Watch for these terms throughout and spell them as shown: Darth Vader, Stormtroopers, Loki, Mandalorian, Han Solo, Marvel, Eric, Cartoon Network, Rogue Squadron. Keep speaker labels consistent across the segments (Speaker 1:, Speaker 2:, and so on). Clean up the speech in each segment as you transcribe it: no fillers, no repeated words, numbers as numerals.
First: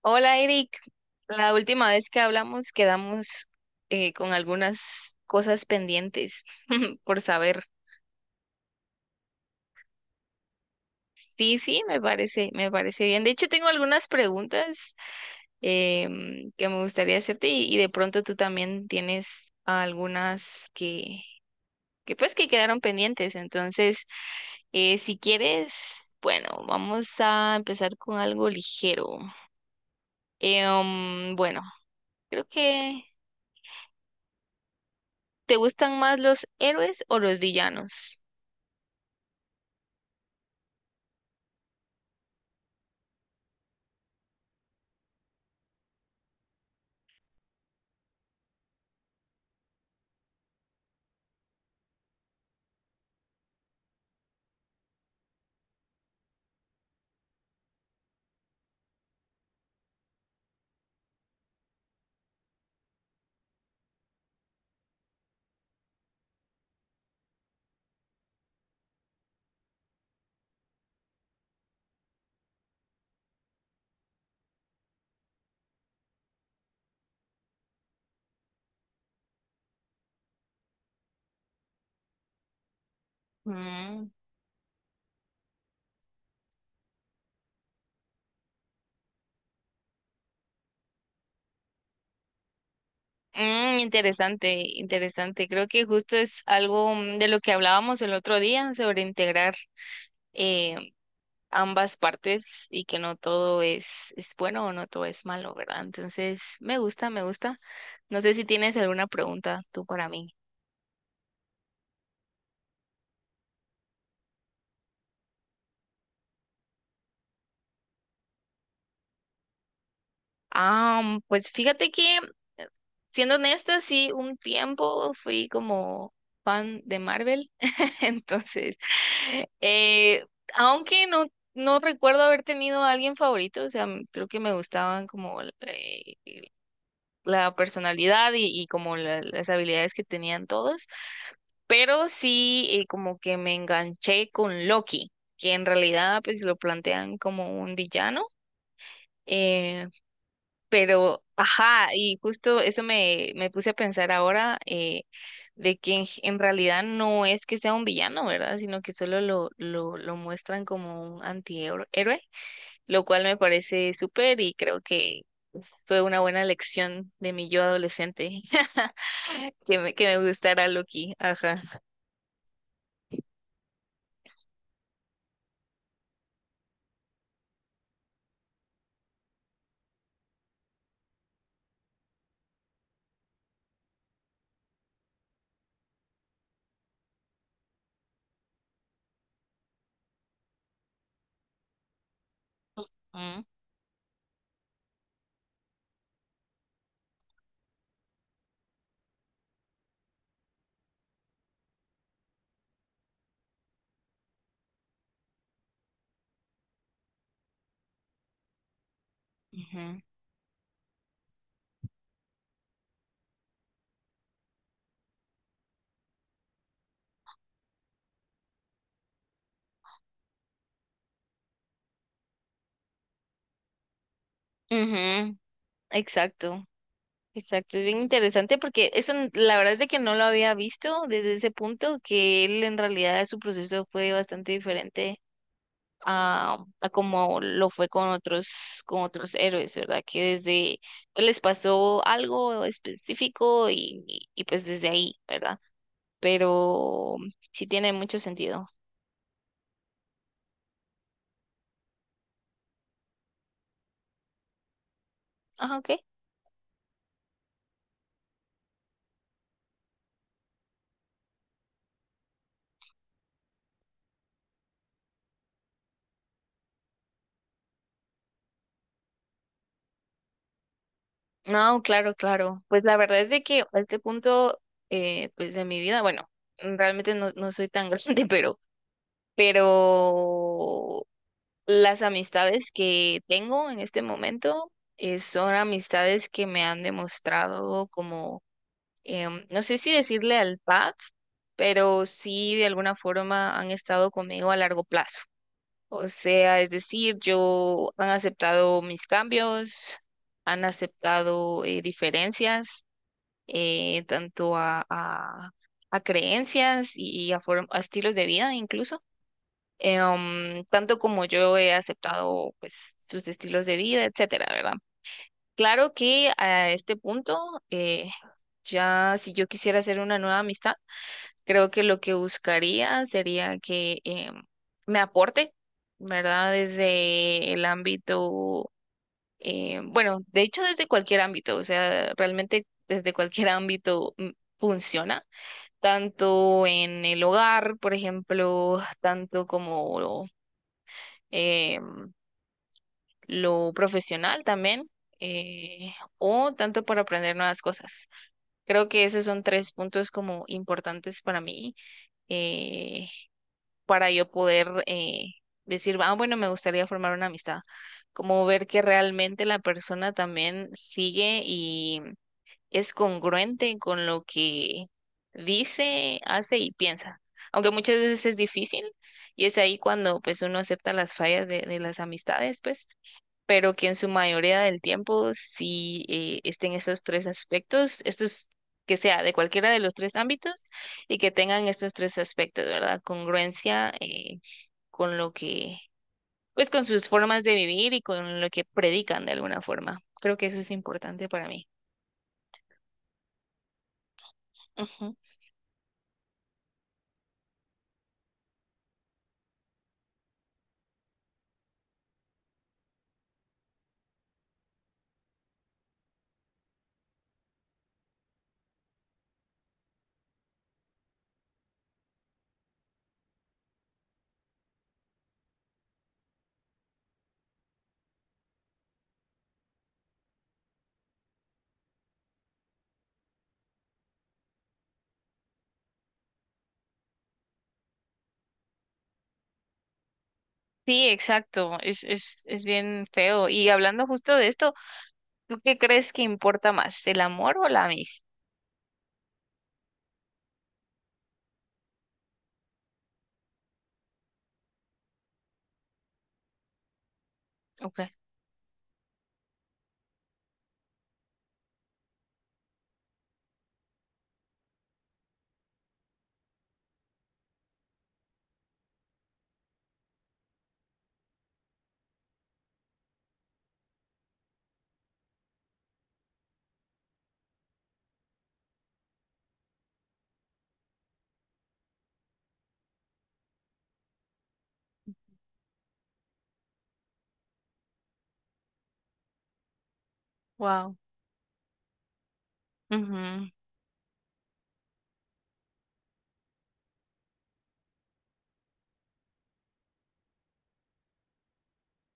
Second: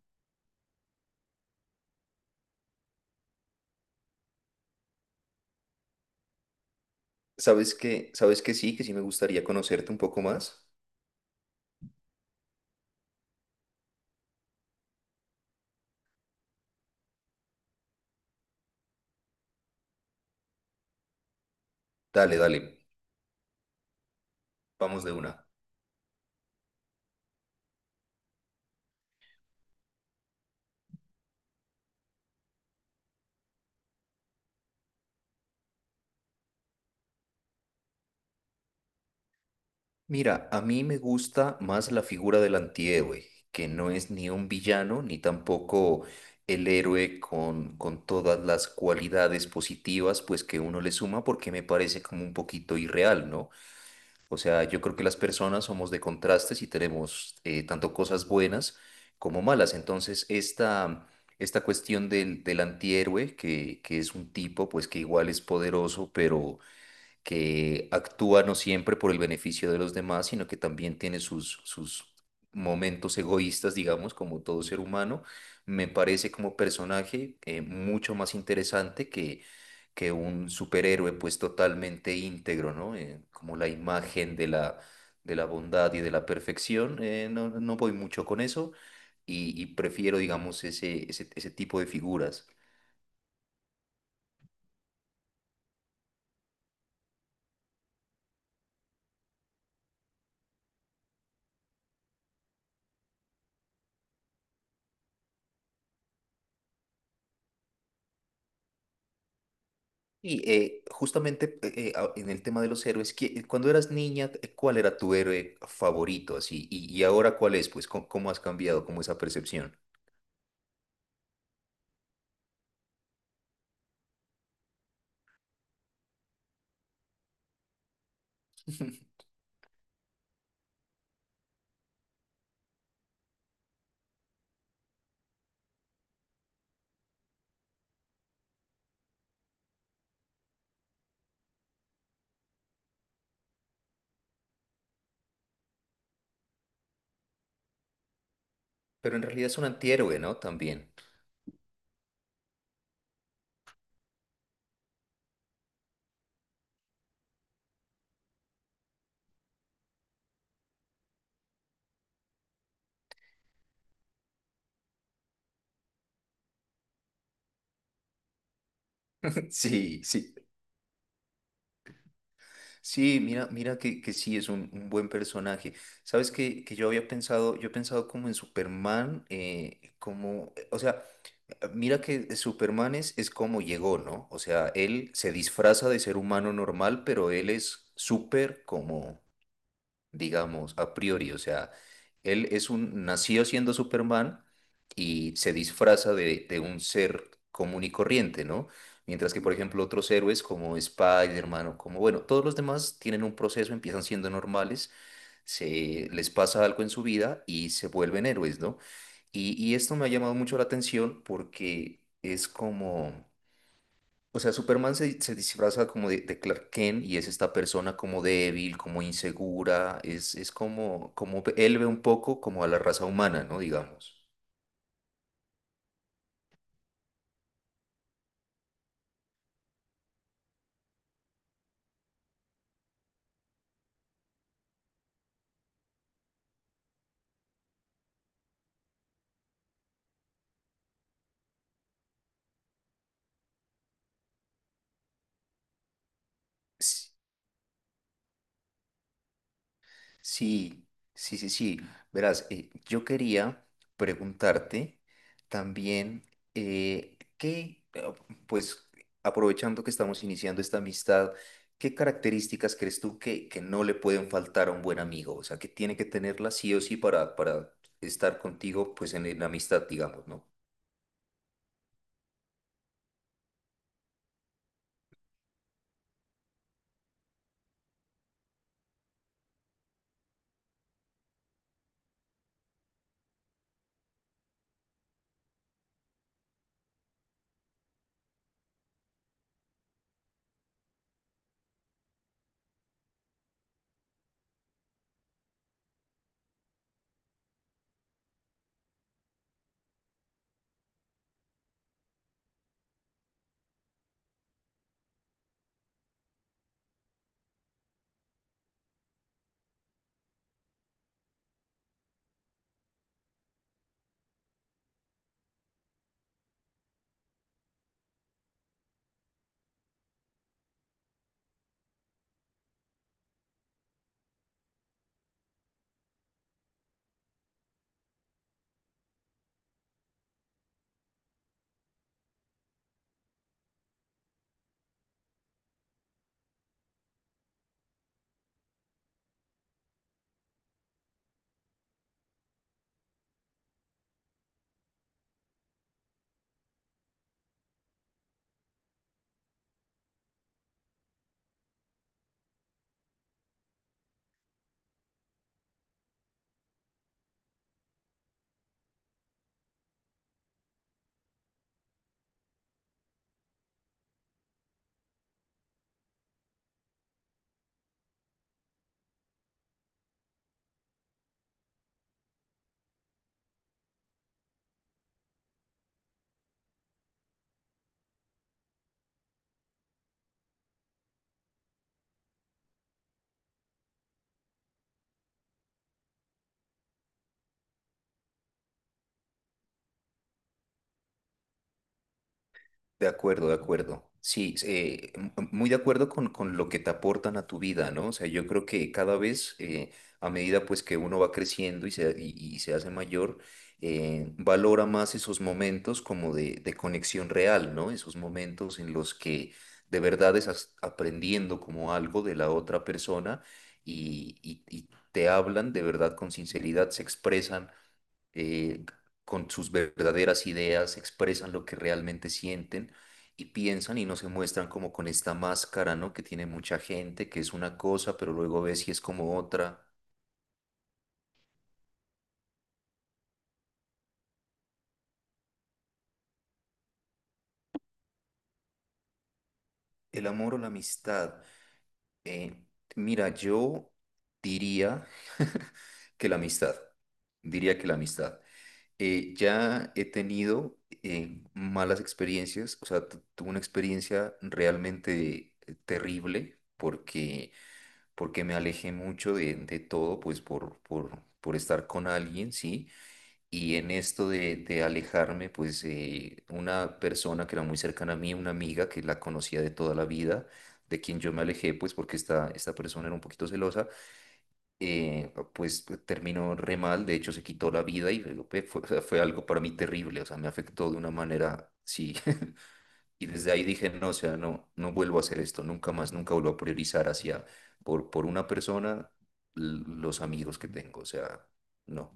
Speaker 1: Hola Eric, la última vez que hablamos quedamos con algunas cosas pendientes por saber.
Speaker 2: ¿Sabes que sí? Que sí me gustaría conocerte un poco más.
Speaker 1: Sí, sí, me parece bien. De hecho, tengo algunas preguntas que me gustaría hacerte y de pronto tú también tienes algunas que, que pues
Speaker 2: Dale,
Speaker 1: que
Speaker 2: dale,
Speaker 1: quedaron pendientes. Entonces,
Speaker 2: vamos de
Speaker 1: si
Speaker 2: una.
Speaker 1: quieres, bueno, vamos a empezar con algo ligero. Bueno, creo que ¿Te gustan más los héroes o los villanos?
Speaker 2: Mira, a mí me gusta más la figura del antihéroe, que no es ni un villano ni tampoco el héroe con todas las cualidades positivas pues que uno le suma porque me parece como un poquito irreal, ¿no? O sea, yo creo que las personas somos de contrastes y tenemos tanto cosas buenas como malas. Entonces, esta cuestión del antihéroe, que es un tipo pues que igual es poderoso, pero que actúa no siempre por el beneficio de los demás, sino que también tiene sus momentos egoístas, digamos, como todo ser humano, me parece como personaje mucho más interesante que un superhéroe pues totalmente íntegro, ¿no? Como la
Speaker 1: Mm.
Speaker 2: imagen de de la bondad y de la perfección, no voy mucho con eso y prefiero, digamos, ese tipo de figuras.
Speaker 1: Mm, interesante. Creo que justo es algo de lo que hablábamos el otro día sobre integrar eh, ambas partes y que no todo es bueno o no todo es malo, ¿verdad? Entonces, me gusta. No sé si tienes alguna pregunta tú para mí.
Speaker 2: En el tema de los héroes, cuando eras niña, ¿cuál era tu héroe favorito así? Y ahora ¿cuál es? Pues, ¿cómo has cambiado como esa percepción?
Speaker 1: Ah, pues fíjate que, siendo honesta, sí, un tiempo fui como fan de Marvel, entonces, eh, aunque no, no recuerdo haber tenido a alguien favorito, o sea, creo que me gustaban como la personalidad y como las habilidades que tenían todos, pero sí, como que me enganché con Loki, que en realidad pues lo plantean como un villano.
Speaker 2: Pero en realidad es un
Speaker 1: eh,
Speaker 2: antihéroe, ¿no? También.
Speaker 1: ajá, y justo eso me puse a pensar ahora, de que en realidad no es que sea un villano, ¿verdad? Sino que solo lo muestran como un héroe, lo cual me parece súper y creo que fue una buena lección de mi yo adolescente, que
Speaker 2: Sí,
Speaker 1: que me
Speaker 2: sí.
Speaker 1: gustara Loki, ajá.
Speaker 2: Sí, mira que sí es un buen personaje. Sabes que yo había pensado, yo he pensado como en Superman, o sea, mira que Superman es como llegó, ¿no? O sea, él se disfraza de ser humano normal, pero él es súper como digamos, a priori. O sea, él es un,
Speaker 1: Mm,
Speaker 2: nació siendo Superman y se disfraza de un ser común y corriente, ¿no? Mientras que, por ejemplo, otros héroes como Spider-Man o como, bueno, todos los demás tienen un proceso, empiezan siendo normales, se les pasa algo en su vida y se vuelven héroes, ¿no? Y esto
Speaker 1: ujú.
Speaker 2: me ha llamado mucho la atención porque es como... O sea, Superman se disfraza como de Clark Kent y es esta persona como débil, como insegura, es como, como él ve un poco como a la raza humana, ¿no? Digamos.
Speaker 1: Ujú. Exacto. Exacto, es bien interesante porque eso la verdad es de que no lo había visto desde ese punto, que él en realidad su proceso fue bastante diferente a como lo fue con con otros héroes, ¿verdad? Que desde pues, les pasó algo específico pues desde ahí, ¿verdad? Pero sí tiene mucho sentido.
Speaker 2: Sí, sí, sí, sí. Verás, yo quería preguntarte
Speaker 1: Ah, ok.
Speaker 2: también eh, qué, eh, pues aprovechando que estamos iniciando esta amistad, ¿qué características crees tú que no le pueden faltar a un buen amigo? O sea, que tiene que tenerla sí o sí para estar contigo, pues en amistad, digamos, ¿no?
Speaker 1: No, claro, claro. Pues la verdad es de que a este punto, pues de mi vida, bueno, realmente no soy tan grande, pero pero las amistades que tengo en este momento, son amistades que me han demostrado como, no sé si decirle al lealtad, pero sí de alguna forma han estado conmigo a largo plazo. O sea, es decir, yo han aceptado mis cambios, han aceptado, diferencias, eh, tanto a, a, a creencias y a estilos de vida incluso, tanto como yo he aceptado pues sus estilos de vida, etcétera, ¿verdad? Claro que a este punto, eh, ya si yo quisiera hacer una nueva amistad, creo que lo que buscaría sería que, me aporte, ¿verdad? Desde el ámbito, bueno, de hecho desde cualquier ámbito, o sea, realmente desde cualquier ámbito, funciona, tanto en el hogar, por ejemplo, tanto como eh, lo profesional también, eh, o tanto por aprender nuevas cosas. Creo que esos son tres puntos como importantes para mí, eh, para yo poder, decir, ah, bueno, me gustaría formar una amistad, como ver que realmente la persona también sigue y es congruente con lo que dice, hace y piensa. Aunque muchas veces es difícil y es ahí cuando pues uno acepta las fallas de las amistades, pues pero que en su mayoría del tiempo sí, estén esos tres aspectos, estos que sea de cualquiera de los tres ámbitos y que tengan estos tres aspectos, ¿verdad? Congruencia, con lo que, pues con sus formas de vivir y con lo que predican de alguna forma. Creo que eso es importante para mí.
Speaker 2: De acuerdo, de acuerdo. Sí,
Speaker 1: Ujú.
Speaker 2: muy de acuerdo con lo que te aportan a tu vida, ¿no? O sea, yo creo que cada vez, a medida pues que uno va creciendo y se hace mayor, valora más esos momentos como de conexión real, ¿no? Esos momentos en los que de verdad estás aprendiendo como algo de la otra persona y te hablan de verdad con sinceridad, se expresan eh, con sus verdaderas ideas, expresan lo que realmente sienten y piensan y no se muestran como con esta máscara, ¿no? Que tiene mucha gente, que es una cosa, pero luego ves si es como otra.
Speaker 1: Sí, exacto, es bien feo. Y hablando justo de esto, ¿tú qué crees que importa más, el amor o la amistad?
Speaker 2: El amor o la amistad. eh, Mira, yo diría que la amistad. Diría que la
Speaker 1: Okay.
Speaker 2: amistad. Ya he tenido malas experiencias, o sea, tuve una experiencia realmente terrible porque porque me alejé mucho de todo, pues por estar con alguien, ¿sí? Y en esto de alejarme, pues una persona que era muy cercana a mí, una amiga que la conocía de toda la vida, de quien yo me alejé, pues porque esta persona era un poquito celosa, pues terminó re mal, de hecho se quitó la vida y fue algo para mí terrible, o sea, me afectó
Speaker 1: Wow.
Speaker 2: de una manera, sí. Y desde ahí dije, no, o sea, no vuelvo a hacer esto, nunca más, nunca vuelvo a priorizar hacia, por una persona, los amigos que tengo, o sea, no.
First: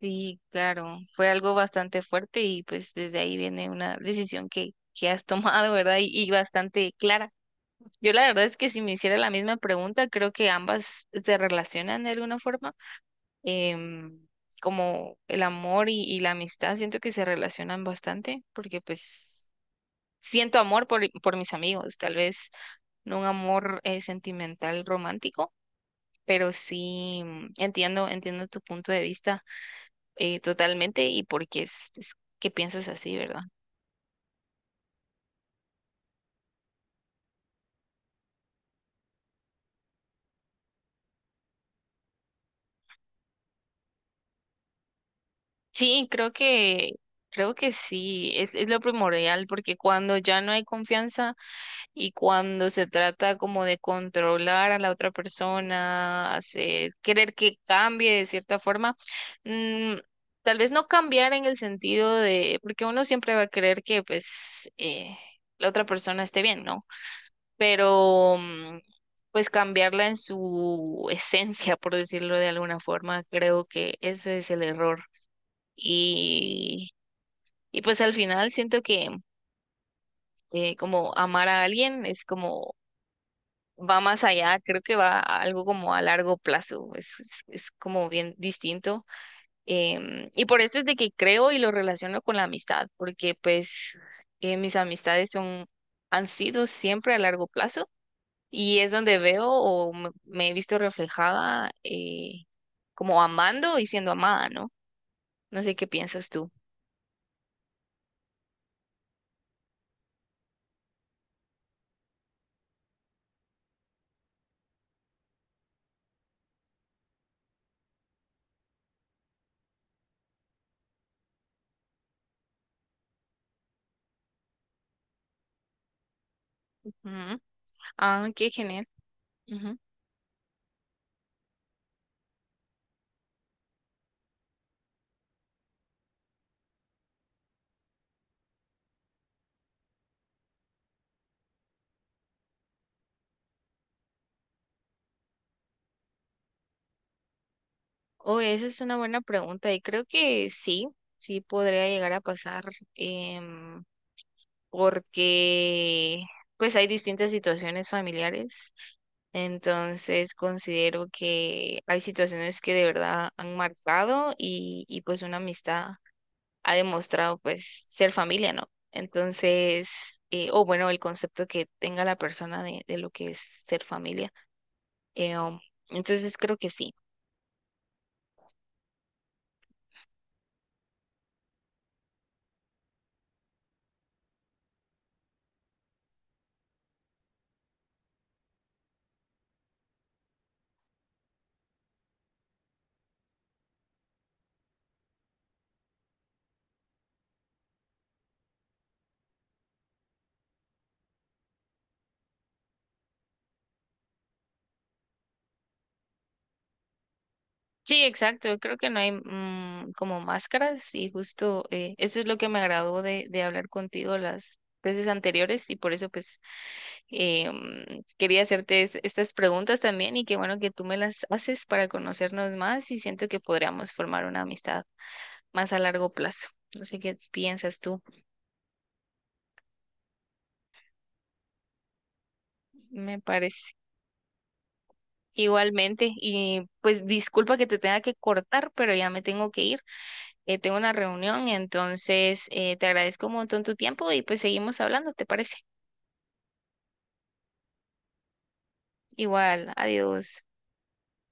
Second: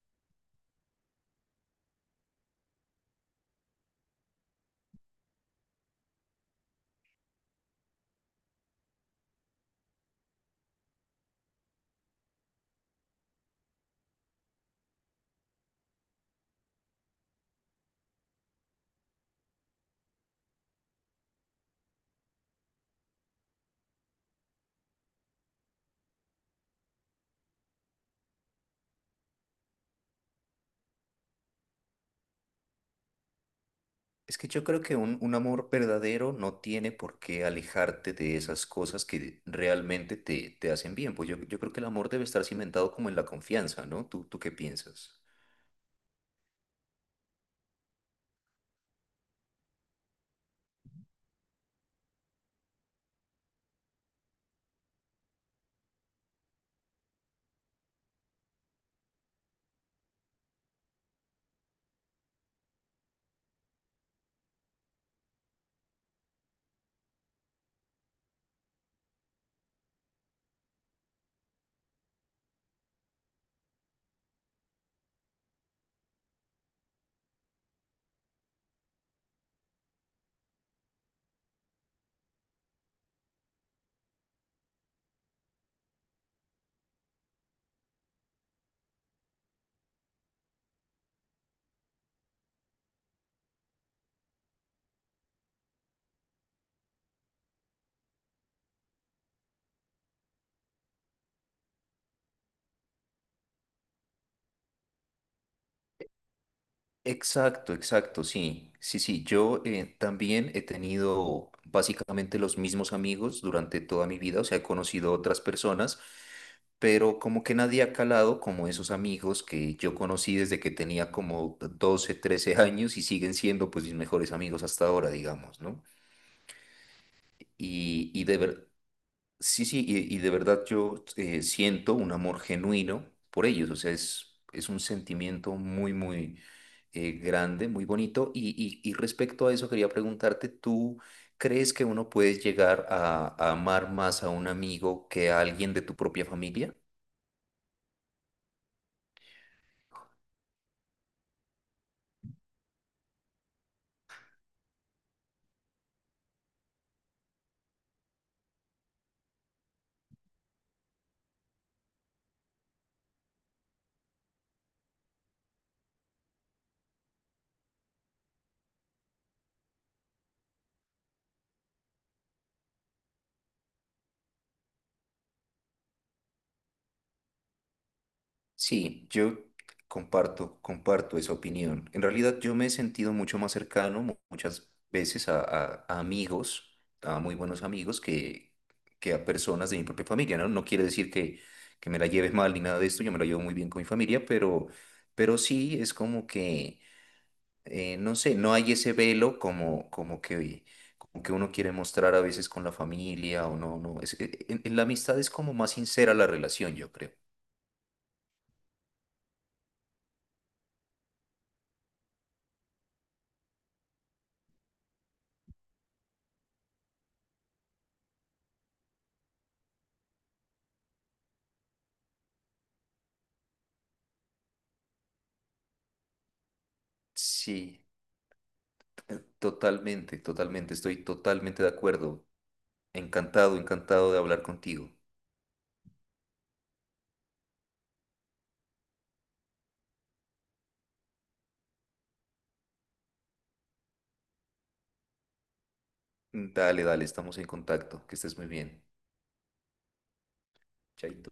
Speaker 1: Sí, claro, fue algo bastante fuerte y pues desde ahí viene una decisión que has tomado, ¿verdad? Y bastante clara. Yo la verdad es que si me hiciera la misma pregunta, creo que ambas se relacionan de alguna forma. Em, como el amor y la amistad, siento que se relacionan bastante porque pues siento amor por mis amigos, tal vez no un amor, sentimental romántico, pero sí, entiendo tu punto de vista, totalmente y porque es que piensas así, ¿verdad?
Speaker 2: Es que yo creo que un amor verdadero no tiene por qué alejarte de esas cosas que realmente te hacen bien. Pues yo creo que el amor debe estar cimentado como en la confianza, ¿no? Tú qué piensas?
Speaker 1: Sí, creo que sí, es lo primordial, porque cuando ya no hay confianza y cuando se trata como de controlar a la otra persona, hacer, querer que cambie de cierta forma, mm, tal vez no cambiar en el sentido de, porque uno siempre va a querer que pues, la otra persona esté bien, ¿no? Pero, pues cambiarla en su esencia, por decirlo de alguna forma, creo que ese es el error. Y, y pues al final siento que, como amar a alguien es como va más allá, creo que va a algo como a largo plazo, es como bien distinto. Y por eso es de que creo y lo relaciono con la amistad, porque pues, mis amistades son, han sido siempre a largo plazo. Y es donde veo o me he visto reflejada, como amando y siendo amada, ¿no? No sé qué piensas tú.
Speaker 2: Exacto, exacto, sí, sí, sí. Yo también he tenido básicamente los mismos amigos durante toda mi vida, o sea, he conocido otras personas, pero como que nadie ha calado como esos amigos que yo conocí desde que tenía como 12, 13 años y siguen siendo pues mis mejores amigos hasta ahora, digamos, ¿no?
Speaker 1: Ujú.
Speaker 2: Y, y
Speaker 1: Ah,
Speaker 2: de
Speaker 1: qué
Speaker 2: ver,
Speaker 1: genial.
Speaker 2: Sí,
Speaker 1: Ujú.
Speaker 2: sí, y de verdad yo siento un amor genuino por ellos, o sea, es un sentimiento muy grande, muy bonito. Y respecto a eso, quería preguntarte, ¿tú crees que uno puede llegar a amar más a un amigo que a alguien de tu propia familia?
Speaker 1: Oh, esa es una buena pregunta y creo que sí, sí podría llegar a pasar, em, porque pues hay distintas situaciones familiares. Entonces considero que hay situaciones que de verdad han marcado y pues una amistad ha demostrado pues ser familia, ¿no? Entonces, o bueno, el concepto que tenga la persona de lo que es ser familia. Eh, um, entonces, pues, creo que sí.
Speaker 2: Sí, yo comparto esa opinión. En realidad yo me he sentido mucho más cercano muchas veces a amigos, a muy buenos amigos, que a personas de mi propia familia, ¿no? No quiere decir que me la lleves mal ni nada de esto, yo me la llevo muy bien con mi familia, pero sí es como que, no sé, no hay ese velo como que uno quiere mostrar a veces con la familia o no, no. En la amistad es como más sincera la relación, yo creo.
Speaker 1: Sí, exacto. Creo que no hay, como máscaras y justo, eso es lo que me agradó de hablar contigo las veces anteriores y por eso pues, quería hacerte estas preguntas también y qué bueno que tú me las haces para conocernos más y siento que podríamos formar una amistad más a largo plazo. No sé qué piensas
Speaker 2: Sí.
Speaker 1: tú.
Speaker 2: Totalmente, totalmente, estoy totalmente de acuerdo.
Speaker 1: Me
Speaker 2: Encantado,
Speaker 1: parece.
Speaker 2: encantado de hablar contigo.
Speaker 1: Igualmente, y pues disculpa que te tenga que cortar, pero ya me tengo que ir. Tengo una reunión, entonces, te agradezco un montón tu tiempo y pues seguimos hablando, ¿te parece?
Speaker 2: Dale, dale, estamos en contacto. Que estés muy bien.
Speaker 1: Igual, adiós.
Speaker 2: Chaito.